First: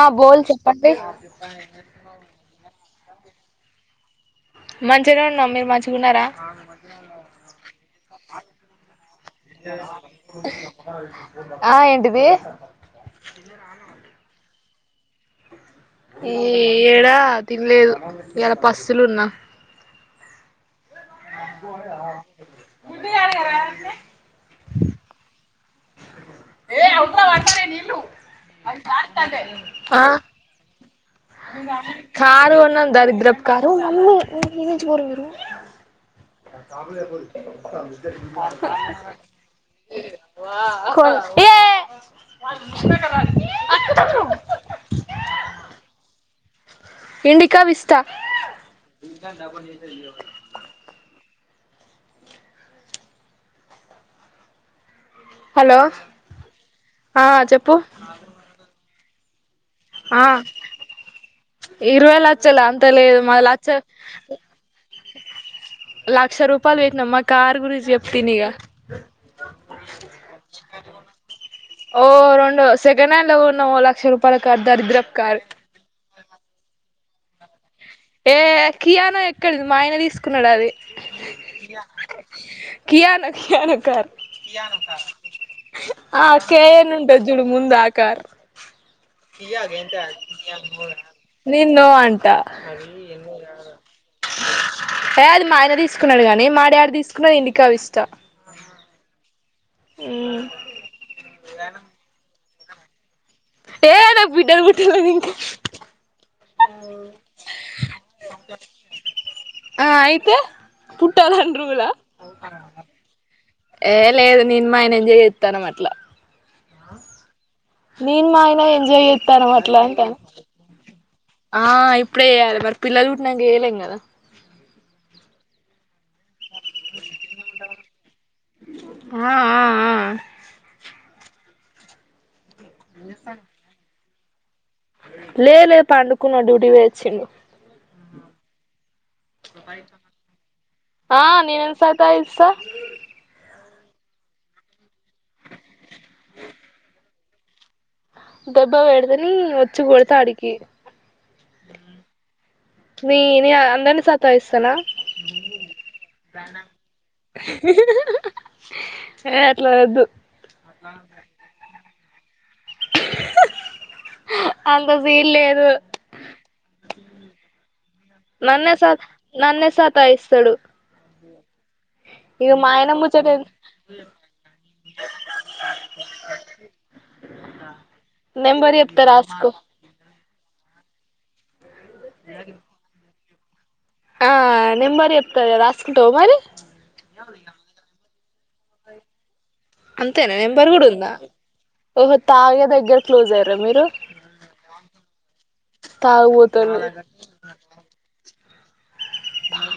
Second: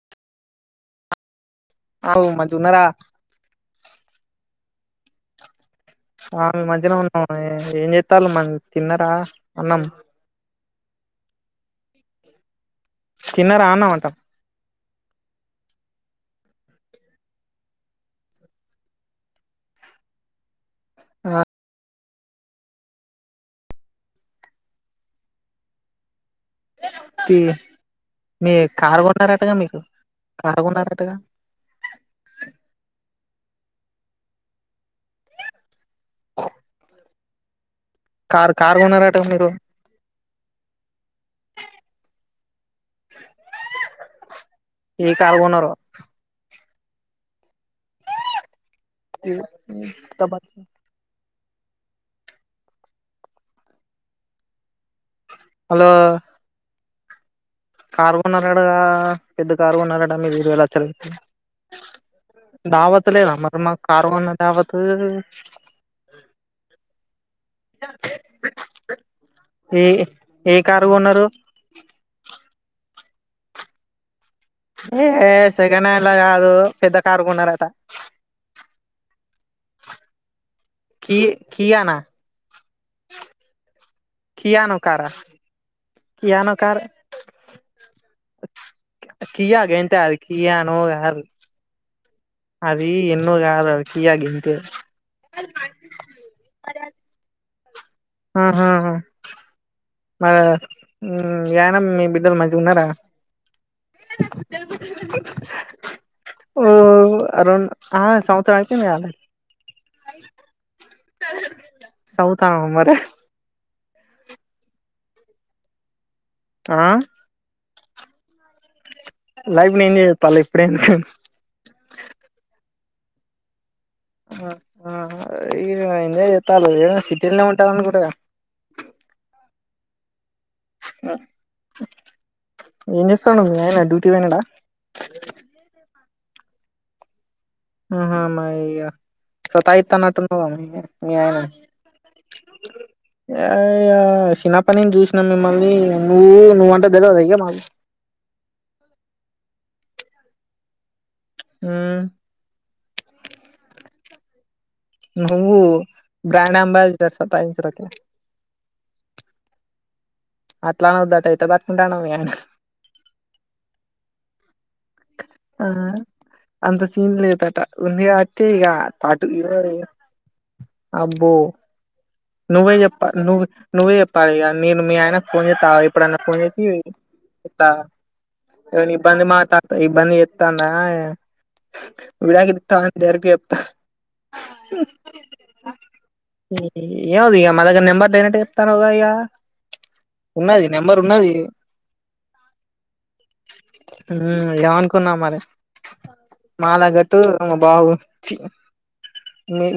ఆ బోల్ చెప్పండి అవు మంచి ఉన్నారా మంచిగనే ఉన్నం మీరు మంచ్ ఆ మీము మంచిగానే ఉన్నాం ఏం చేతళ్ళు మన్ తిన్నరా అన్నం ఆ ఏంటిది తిన్న రా అన్నం అంట ఏ ఏడా తినలేదు ఇయ్యలా పస్తులున్నా ఆ గుగాను ఏయ అ వాతదే నిల్లు మీ అ కారు చార్ త కొన్నారటగా మీకు కారు కొన్నారటగా కారు అన్న దరద్రప్ కారుమ్జరురు కారు కారు కా కొన్నారటగా మీరు ఏ ష్ాల ఏ కార్ కొన్నారో ఇండికా విస్తా తబ హలో ఆ చెప్ కార్ కొన్నారట గ పెద్ద కారుకోన్నారట ఆ మీరు ఇరువై లచ్చలది ఇరవై లక్షల అంత దావత్ లేదు లేదా మా మరి లక్ష మాక్ కారు కొన్న దవత్ లక్ష రూపాయల్ పెట్టినం మ కార్ గురించి చెప్త విను ఇగ ఏ ఏ కారు కొన్నరు ఓ రెండు సెకండ్ హ్యాండ్ ల కొన్నాం ఓ లక్ష రూపాయల కార్ దరిద్రప్ కార్ అట్లా కాదు పెద్ద కార్ కొన్నారట ఏ కియానో ఎక్కడిది మా ఆయన తీసుకున్నాడు అది కి కియానా కియాన కీయనా కర్ కియానో కారా ఆ కియానో కార్ కేేయన్ ఉంటు జుడు ముందు ఆ కర్ కియా గంతే అది కియానో కాదు నీను నో అంట అది ఎన్నో కాదు అది కియా గంతే ఏ అది మా ఆయన తీసుకున్నాడు కాని మా డాడీ తీసుకున్నాది ఇండి క విస్ట అహ హ మ మ్మ్ మ్ యన మీ బిడ్డల్ మ గున్నర ఏ నాక్ బిడ్డర్బట్టలంకా ఓ రెం ఆ సంవత్సరం అయిపోఇంది గ ఆల్రెడ్ ఆ అయితే పుట్టాలని రూల చదువుతానవా మరి ఏ లేదు నిేను మా ఆయన ఎంజాయ్ చెత్తనం అట్లా ఆ నేను మా ఆయన ఎంజాయ్ చేత్తనం లైఫ్ అట్లా ని ఎంజాయ్ అంటన చేస్తాల్లు ఇప్పుడే ఎందుకు ఆ ఇప్పుడే చేయాలె మరి పిల్లళ్ళు పుట్టినంక చెయ్యలేం కదా ఆ ఆ ఇ ఎంజోయ్ చెత్తళ్ళు ఏడ సిటీల్నే ఉంటళ్ళను కూడా గా ఆ ఆ ఏం చేస్థాండు మీ అయనా డ్యూటీ కి పయినడా లేద్ లేద్ పండుకున్నడు డ్యూటీ కి పొయ్యోచ్చిండు ఆహా మ ఇగ సతఇత్తనట్టున్నవ్ గ మీ ఆ అయనన్ నేనేం సతాయిస్తా అ ఇగ చిన్నప్పటి నుంచి చూసినా మిమ్మల్ని నువ్వు నువ్్వంటే తెలువదా ఇగ మాకు దెబ్బా వేడుత ని వచ్చి కొడుత అడికి మాకు నీ నీ అందరినీ సతాయిస్తానా నువ్వు బ్రాండ్ అంబాజిడర్ సతఇంచుటకు ఏ అట్లా వద్దు అట్లా అనోద్దట ఎట్ల తట్టుకుంటాండో మీ అయినే అంత సీల్ లేదు ఆ అంత సీన్ లేదట ఉంది కాబట్టి ఇక నన్నే స అటు నన్నేసతఇస్తడు అబ్బో నువ్వే ఆయన చెప్పా ముచ్చట నువ్వు నువ్వే చెప్పాలిక నీను మీ ఆయనకు ఫోన్ చేత్తగు ఎప్పుడన్న ఫోన్ చేసి చేప్త నెంబర్ ఏమన్నా చెప్తా ఇబంది రాసుకో మాట్తా ఇబంది చే తందా విడకులు ఇత్తవ అని డైరెక్ట్ చెప్తా ఆ నెంబర్ చెప్త రాసుకుంటవ మరి ఏమొద్దు ఇగ మనక్ నెంబర్ డైరెక్ట్ గ ఇత్తనవ్ గ ఇగ అంతేనా ఉన్నది కూడా నెంబర్ ఉందా ఉన్నది ఓహో తాగే దగ్గర క్లోజ్ అయ్యారా మీరు మ్ ఎనుకున్నావ్ మరే తాగుబోతోళ్ళు మాల కట్టు ఇగ మ బావకు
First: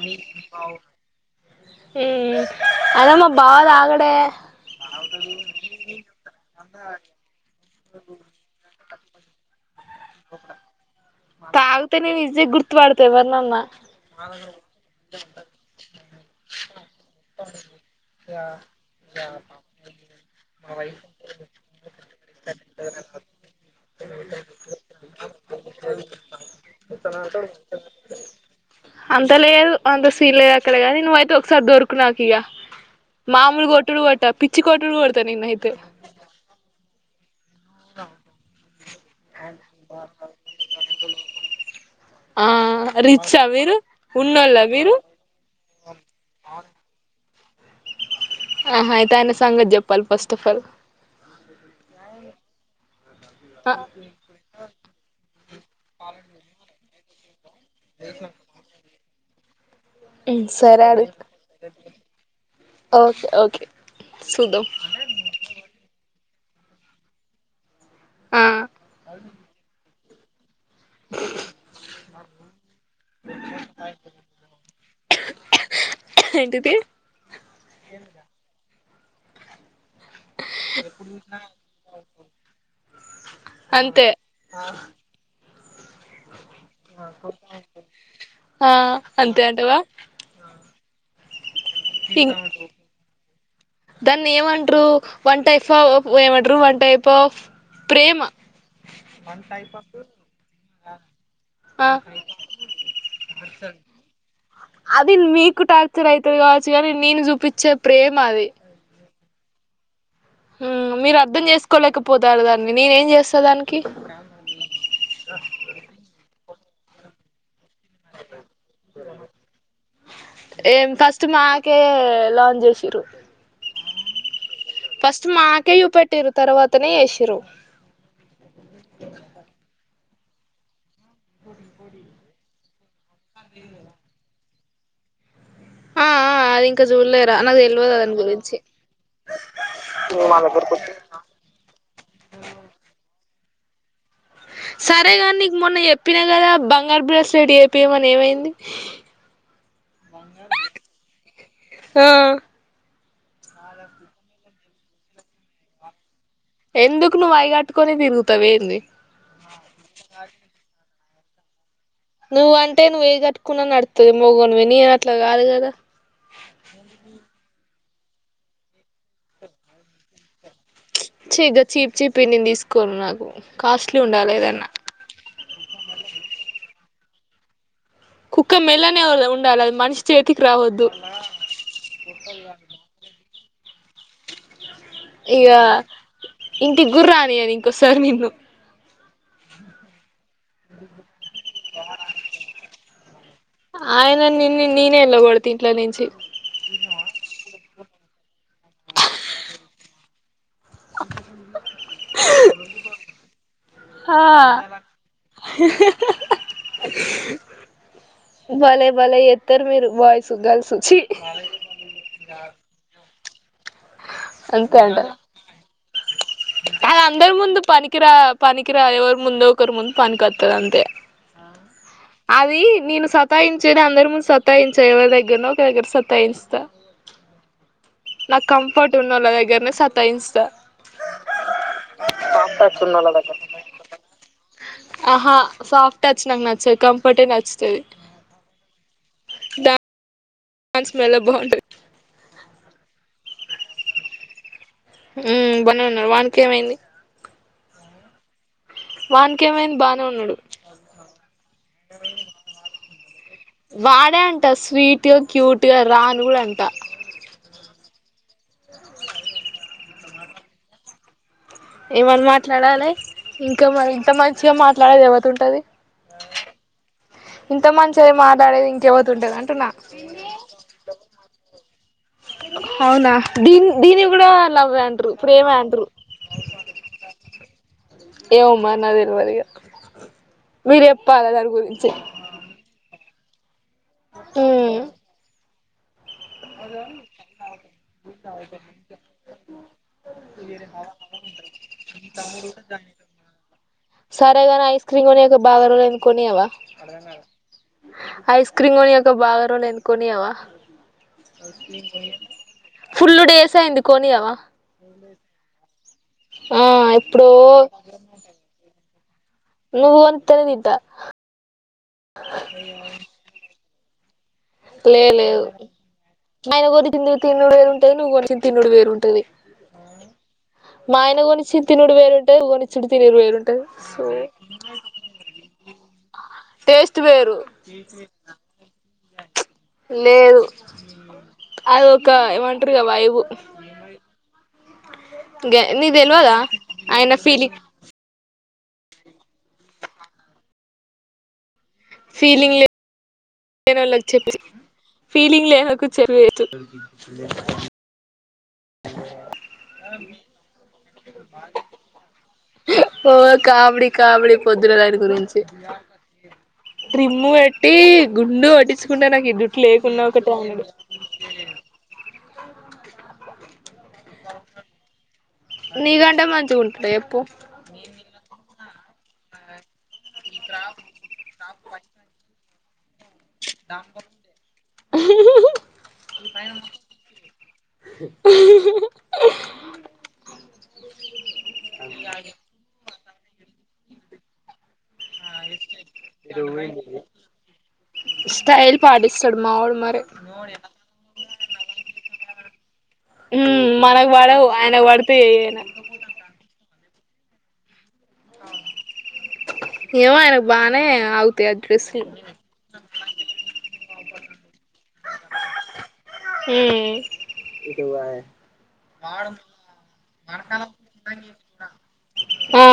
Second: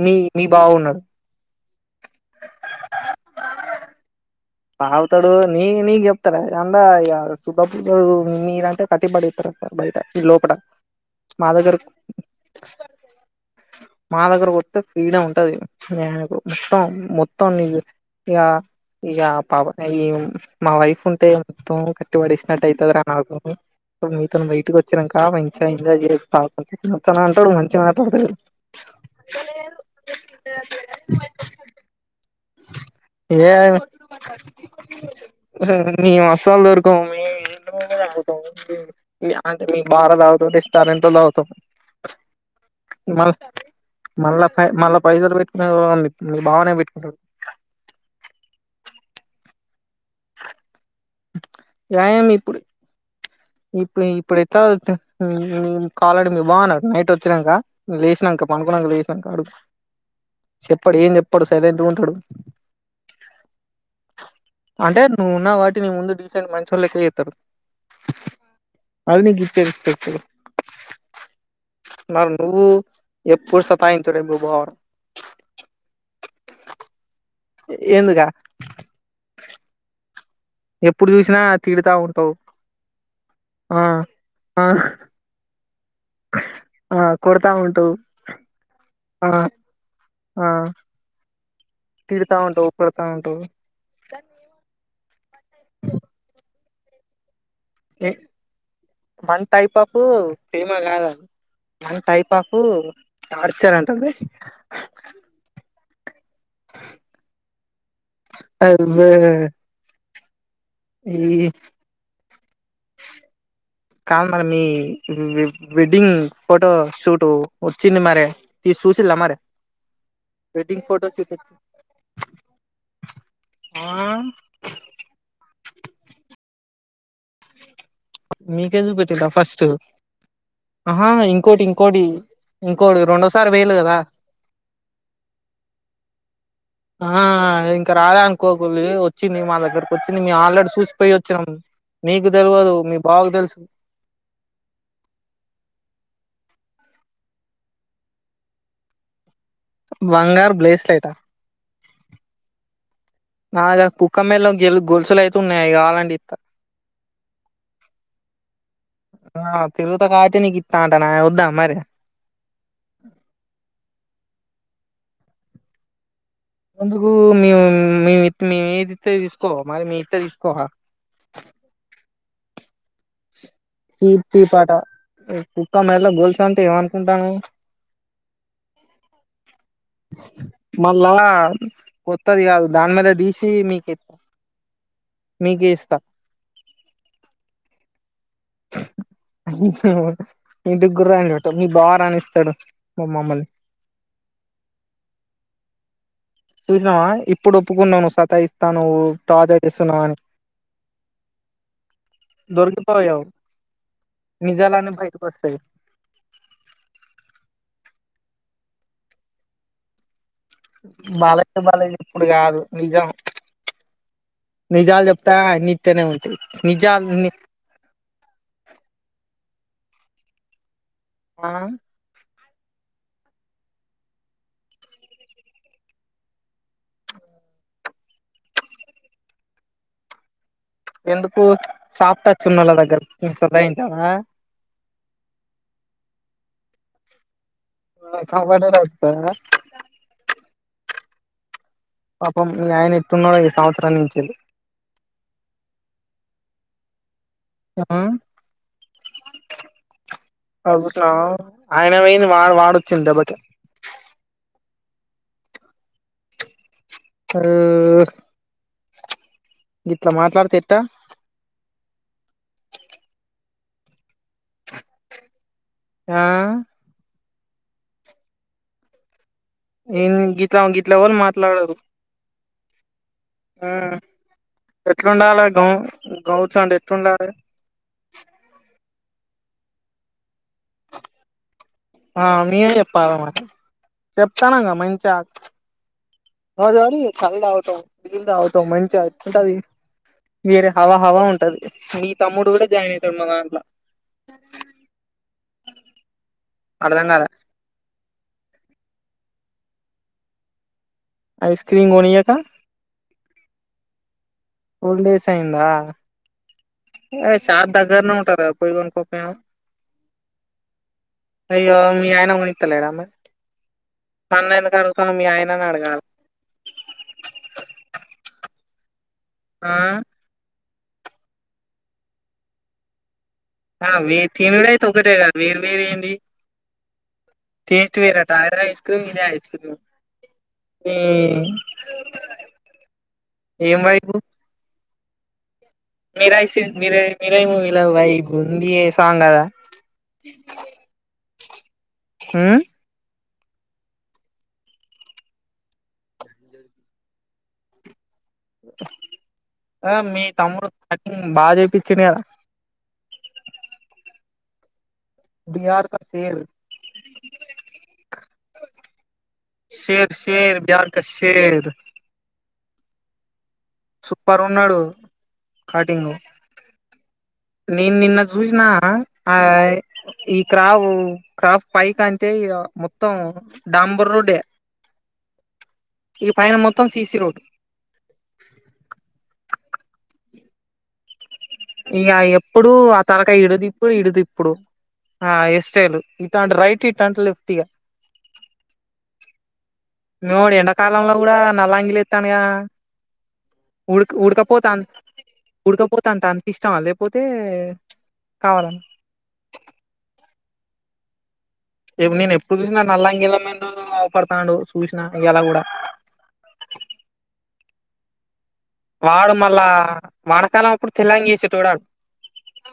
మీ మీ బావున్నాడు మ్ అదే మ బావ తాగడే తాగుతడు ని నీక్ చెప్తడ అందా ఇగ తుప్ గప్పులు మీదంటే కట్టి పడేత్తరు అంట బయట చి లోపట మా దగ్గర తగుతే నిన్ ఇజిగ గుర్తుపడుత ఎవర్నన్న మా దగ్గరికి ఓత్తె ఫ్రీడం ఉంటది ఎహె పో మొత్తం మొత్తం నీ గ ఇగ పాపం ఇమ్ మా వైఫ్ ఉంటే మొత్తం కట్టి పడేసినట్టు అయితది రా నాకు ఇప్పుడు మీతోని బయటికో వచ్చినంకా మంచి ఎంాయ్ చేయోచ్చు తాగుతా ఒతనంటాడు మంచిగా మాట్లాడుతాడు అంత లేదు అంత సీల్ లేదు అక్కడ కానీ నువ్్వ అయితే ఒకసారి దొరుకునకిగ ఏ పిచ్చి కొట్టుడు కొడతా నిన్నయితే మేం అస్సల్ దొరకమీ. అంటే మీ బార తాగుతం రెస్టారెంట్ లో తాగుతం. ఆ మల్ రిచ్చా మీరు మళ్ల ప ఉన్నోళ్ళ మీరు మల్ల పైసలు బె బాగనే పెట్టుకుంటడు. ఆహ ఇటయన సంగతి చెప్పాలి ఫస్ట్ ఆఫ్ ఆల్ న్యాయం ఇప్పుడు ఆ ఇప్పు ఇప్పుడేత కాలడి మీ బాన్నాడు నైట్ వ వచ్చినంక లేసినంక పండుకునంక లేసినంక అడు ఉమ్ సరే చెప్పడు ఏం అడుగు చెప్పడు సైలెంట్ గుంటడు. ఓకే ఓకే చూద్దాం అంటే నువ్వున్నవ్ కాబట్టి నీ ముందు డీసెంట్ మంచోడు లెక్క చేత్తడు ఆ అదినికిచ్చేత్తడు. మరి నువ్వు ఎప్పుడు సతాయించుడే నువ్వు బావను ఎంటిది? ఎందుక? ఎప్పుడు చూసినా తిడతా ఉంటవ్. అంతే ఆ కొడతా ఉంటావు ఆ ఆ అంతే అంటవా? ఆ ఇం తిడతా ఉంటవు, కొడతా ఉంటవు దాన్ని ఏం అంట్రూ వన్ టైప్ ఆఫ్, ఏమంట్రూ వన్ టైప్ ఆఫ్ ఏ ప్రేమ వన్ టైప్ ఆఫు ఫెమ కాద? ఆ వన్ టైప్ ఆఫ్ టార్చర్ అంటరు దాన్ని. అది మీకు టార్చర్ అయి తది కావచ్చు గని నేను చూపించే ప్రేమ అది. ఉమ్ మీరు ఈ అర్ధం చేసుకోలేకపోతారు దాన్ని, నేనే ఏం చేస్తా దానికి కాదు మరి మీ వె వెడ్డింగ్ ఫోటో షూటూ వచ్చింది మరే తీసి చూసిల్లా మరే. ఏం ఫస్ట్ మాకే లాంచ్ చేసిర్రు. ఆ ఫస్ట్ మాకే చూపెటిర్రు తర్వాతనే ఎష్ మీకె చుపెట్టిలా ఫస్ట్? ఆహా ఇంకోటి ఇంకోటి ఇంకోడు రెండోసారి పోయిళ్లు కదా. ఆ అది ఇంకా ఆ చూడలేరా నాకు తెల్వదు ఇంకా దాని రాలే గురించి అనుకోకుళ్ళి వచ్చింది, మా దగ్గరకు వచ్చింది మేము ఆల్రెడీ సూసిపోయి వచ్చినం. మీకు తెల్వదు మీ బావకు తెలుసు సరేగని నీకు మొన్న చెప్పినా కదా, బంగారు బ్రాస్లైట్ చేపీయమని ఏమైంది? బంగారు బ్రెస్లైట? ఆ నా దగ్గర కుక్క మెళ్ళ గెల్ గొలుసులు అయితే ఉన్నయి అయి గావలంటే ఇత్తా. ఎందుకు నువ్వు అయి కట్టుకొని తిరుగుతావేంది ఆ తిరుగుతం కాబట్టే నీకు ఇత్తా అం టనా వద్దా మరి? నువ్వంటే నువ్వు ఏది కట్టుకున్నా నడుత్తది మోగోనివి, నేను అట్ల కాదు కదా ఎందుకు మేము మేము ఇత్ నేను ఏద్దిత్తే అది తీసుకోవ మరి, మీయి ఇత్తే తీసుక్ చిదు చీప్ చీపియి నేను తీసుకోను నాకు, కాస్ట్లీ ఉండాలి ఏదన్న. కుక్కా మెళ్ళో గోల్సు అంటే ఏమనుకుంటానావు కుక్క మెళ్ళోనే ఉండాల మళ్ళా కొత్తది కాదు దాని మీద తీసి [unintelligible] ఇగ మీకే ఇస్తా ఇంటికి [unintelligible] రానియను ఇంకోసారి నిన్ను మీ ఇంటిగూడ రాణిదంట మీ బావ రానిస్తాడు మా మమ్మల్ని ఆయన నిని నేనే వెళ్ళగొడత ఇంట్లో నుంచి చూసినావ ఇప్పుడు ఒప్పుకున్నావు నువ్ సతా ఇస్తా నువ్వు టార్చర్ చేస్తున్నావు అని దొరికిపోయావు ఆ నిజాలన్నీ బయటకు వస్తాయ్ భలే భలే చెత్తారు మీరు బాయ్ బల బలే ఇప్పుడు కాదు నిజం అంతే అంట నిజాలు చెప్తే [unintelligible] అది అందరి ముందు పనికినికిరా పనికిరా ఎవరు ముందు ఒకరు ముందు పనికి వత్తది అంతే ఆ అది నేను సతాయించేది అందరి ముందు సత్తాయించ ఎవరి దగ్గరనో ఒక దగ్గర సత్తాయింస్తా నాకు కంఫర్ట్ ఉనోళ్ళ దగ్గరనే సత్తయింస్త ఎందుకు సాఫ్ట్ టచ్ ఉనోళ్ళ దగ్గర సతయించవ ఆహా సాఫ్ట్ టచ్ నాకు నచ్చదు కంఫర్టే నచ్ కంఫర్ట్ ఏ దా [unintelligible] వాని స్మెల్ బాగు మీ ఆయన ఎట్టున్నాడు ఈ సంవత్సరం నించి ఉ బనే ఉన్నాడు వానీకి ఏమైంది ఊ వానికి ఏమైంది బానే ఉన్నాడు అగో చూసినావ ఆయన పోయింది వా వాడొచ్చింది దెబ్బకి వాడే అంట స్వీట్ గా క్యూట్ గా రా అని కూడ అంట ఆ గిట్ల మాట్లాడితే ఎట్ట ఏమని మాట్లాడాలి ఇంకా [unintelligible] ఇంత మంచిగా మాట్లాడేది ఎవతి ఉంటది ఆ ఇంత మంచిగ మాట్లాడేది ఇంకేవతి ఉంటది అంటున్నా [unintelligible] గిట్ల ఎవరు మాట్లాడరు అవున దీని ఆ దీని కూడా లవ్ అంటురు ఎట్లుండాలే ప్రేమే అంటురు స ఏమో మరి నా తెలివదుగా ఇగా మీరు [unintelligible] ఆ నేనే చెప్పాల మరి చెప్తానంగా మ్మ్ మంచిగ రోజు కళ్ళు [unintelligible] బీరు తాగుతాం ఎక్కుతది హవా హవా ఉంటది మీ తమ్ముడు కూడ జాయిన్ అయితాడు మా దాంట్ల సరేగానే ఐస్ క్రీమ్ కొన్నియగ బాగ రోజులైంది కొనేయావా అర్థం ఐస్ క్రీమ్ కాలే కొనియక ఫుల్ డేస్ అయింది కోనియవ ఫుల్ డేస్ అయ్యింద ఆ ఎప్పుడో షాప్ దగ్గరనే ఉంటదిగా పోయి కొనుక్కో నువ్వు కొనిత్తేనే తింటా అయ్యో మీ ఆయన కొనిత్త లేడ మరి నన్ను ఎందుకు లే అడుగుతున్నావ్ మీ లేదు ఆయనని అడగాలి ఆయన కొనిచ్చింది తిన్నుడు వేరుంటది నువ్వు కొనిచ్చింది. తిన్డు వేరుంటది ఆ మాయన కొనిచ్చు తిన్నుడు వేరుంటది నువ్వు కొనిచ్చడు తినుడు వేరుంటది ఆ సో వే తినుడయితే ఒకటేగ వేరు వేరేంది టేస్ట్ వేరు టేస్ట్ వేరటా అద ఐస్ క్రీమ్ ఇదే ఐస్ క్రీమ్ లేదు మీ అది ఒక ఏమంటారుగా వైవు ఏం మీరా సి మీర ఆయన మీర ఫీలింగ్ మూవి లో వైవ్ ఉంది ఎ సాంగ్ కదా ఫీలింగ్ ఉమ్ లే నోల్లు వచ్చెర్ ఫీలింగ్ లేదకు చెరు వయితు ఆ మీ తమ్ముడు కటింగ్ బాగ చేపిచ్చిండు కదా ఒ కామెడి కామెడి పొద్దునలా బిహార్ క షేర్ ట్రిమ్ము పెట్టి గుండు కోట్టించుకుంటా నాకు ఈ జుట్టు లేకున్నా షేర్ ఒకటె షేర్ అనడు బిహార్ కా షేర్ సూప్పర్ ఉన్నాడు కటింగు నీకంటే మంచిగా ఉంటాడు చెప్పు నేన్ నిన్న చూసిన ఆ అయ్ ఈ క్రావు క్రాఫ్ పైక్ అంటే ఇగ మో త్తం డంబ రోడ్డే ఇక పైన మొత్తం సీసి రోడ్ ఇగ ఎప్పుడు ఆ తలకాయా ఇడు దిప్పుడు ఇడు దిప్పుడు ఆ హెయిర్ స్టైల్ ఇటు అంటే రైట్ ఇట్టాంటి లెఫ్ట్ ఇగ స్టైల్ పాటిస్తాడు మావోడు మరి మీ వోడు ఎండాకాలంలో కూడా నల్లంగిలి ఎత్తాన్డుగా ఉమ్ మనకు ఉడక పడవు ఉడకపోతా అ ఆయనకు పడతాయి ఏయైనా ఉడకపోతాంటా అనిపిస్ట ఇష్టమా లేకపోతే కావాల ఏమో ఆయనక్ బానే ఆగుతాయ్ ఆ డ్రస్సులు నల్లంగిలో నె కనపడతాండు చూసిన ఇయాల కూడ ఏ వాడు మళ్ళా వానాకాలం అప్పుడు తెల్లంగి వేసే చూడాలి ఆ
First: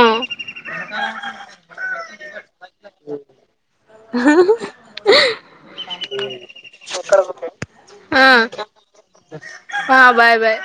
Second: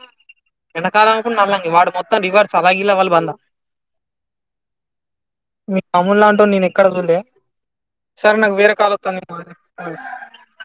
ఎండకాలం అనుకు నల్ళంగి వాడు మొత్తం రివర్స్ అలాగ ఇలా వాళ్ళ బంద మీ తమ్మూల్ లాంటి వాడిని నేను ఎక్కడ చూల్లే ఆ సరె నాక్ వేరే కాల్ వత్తాంది. బాయ్ ఆ బాయ్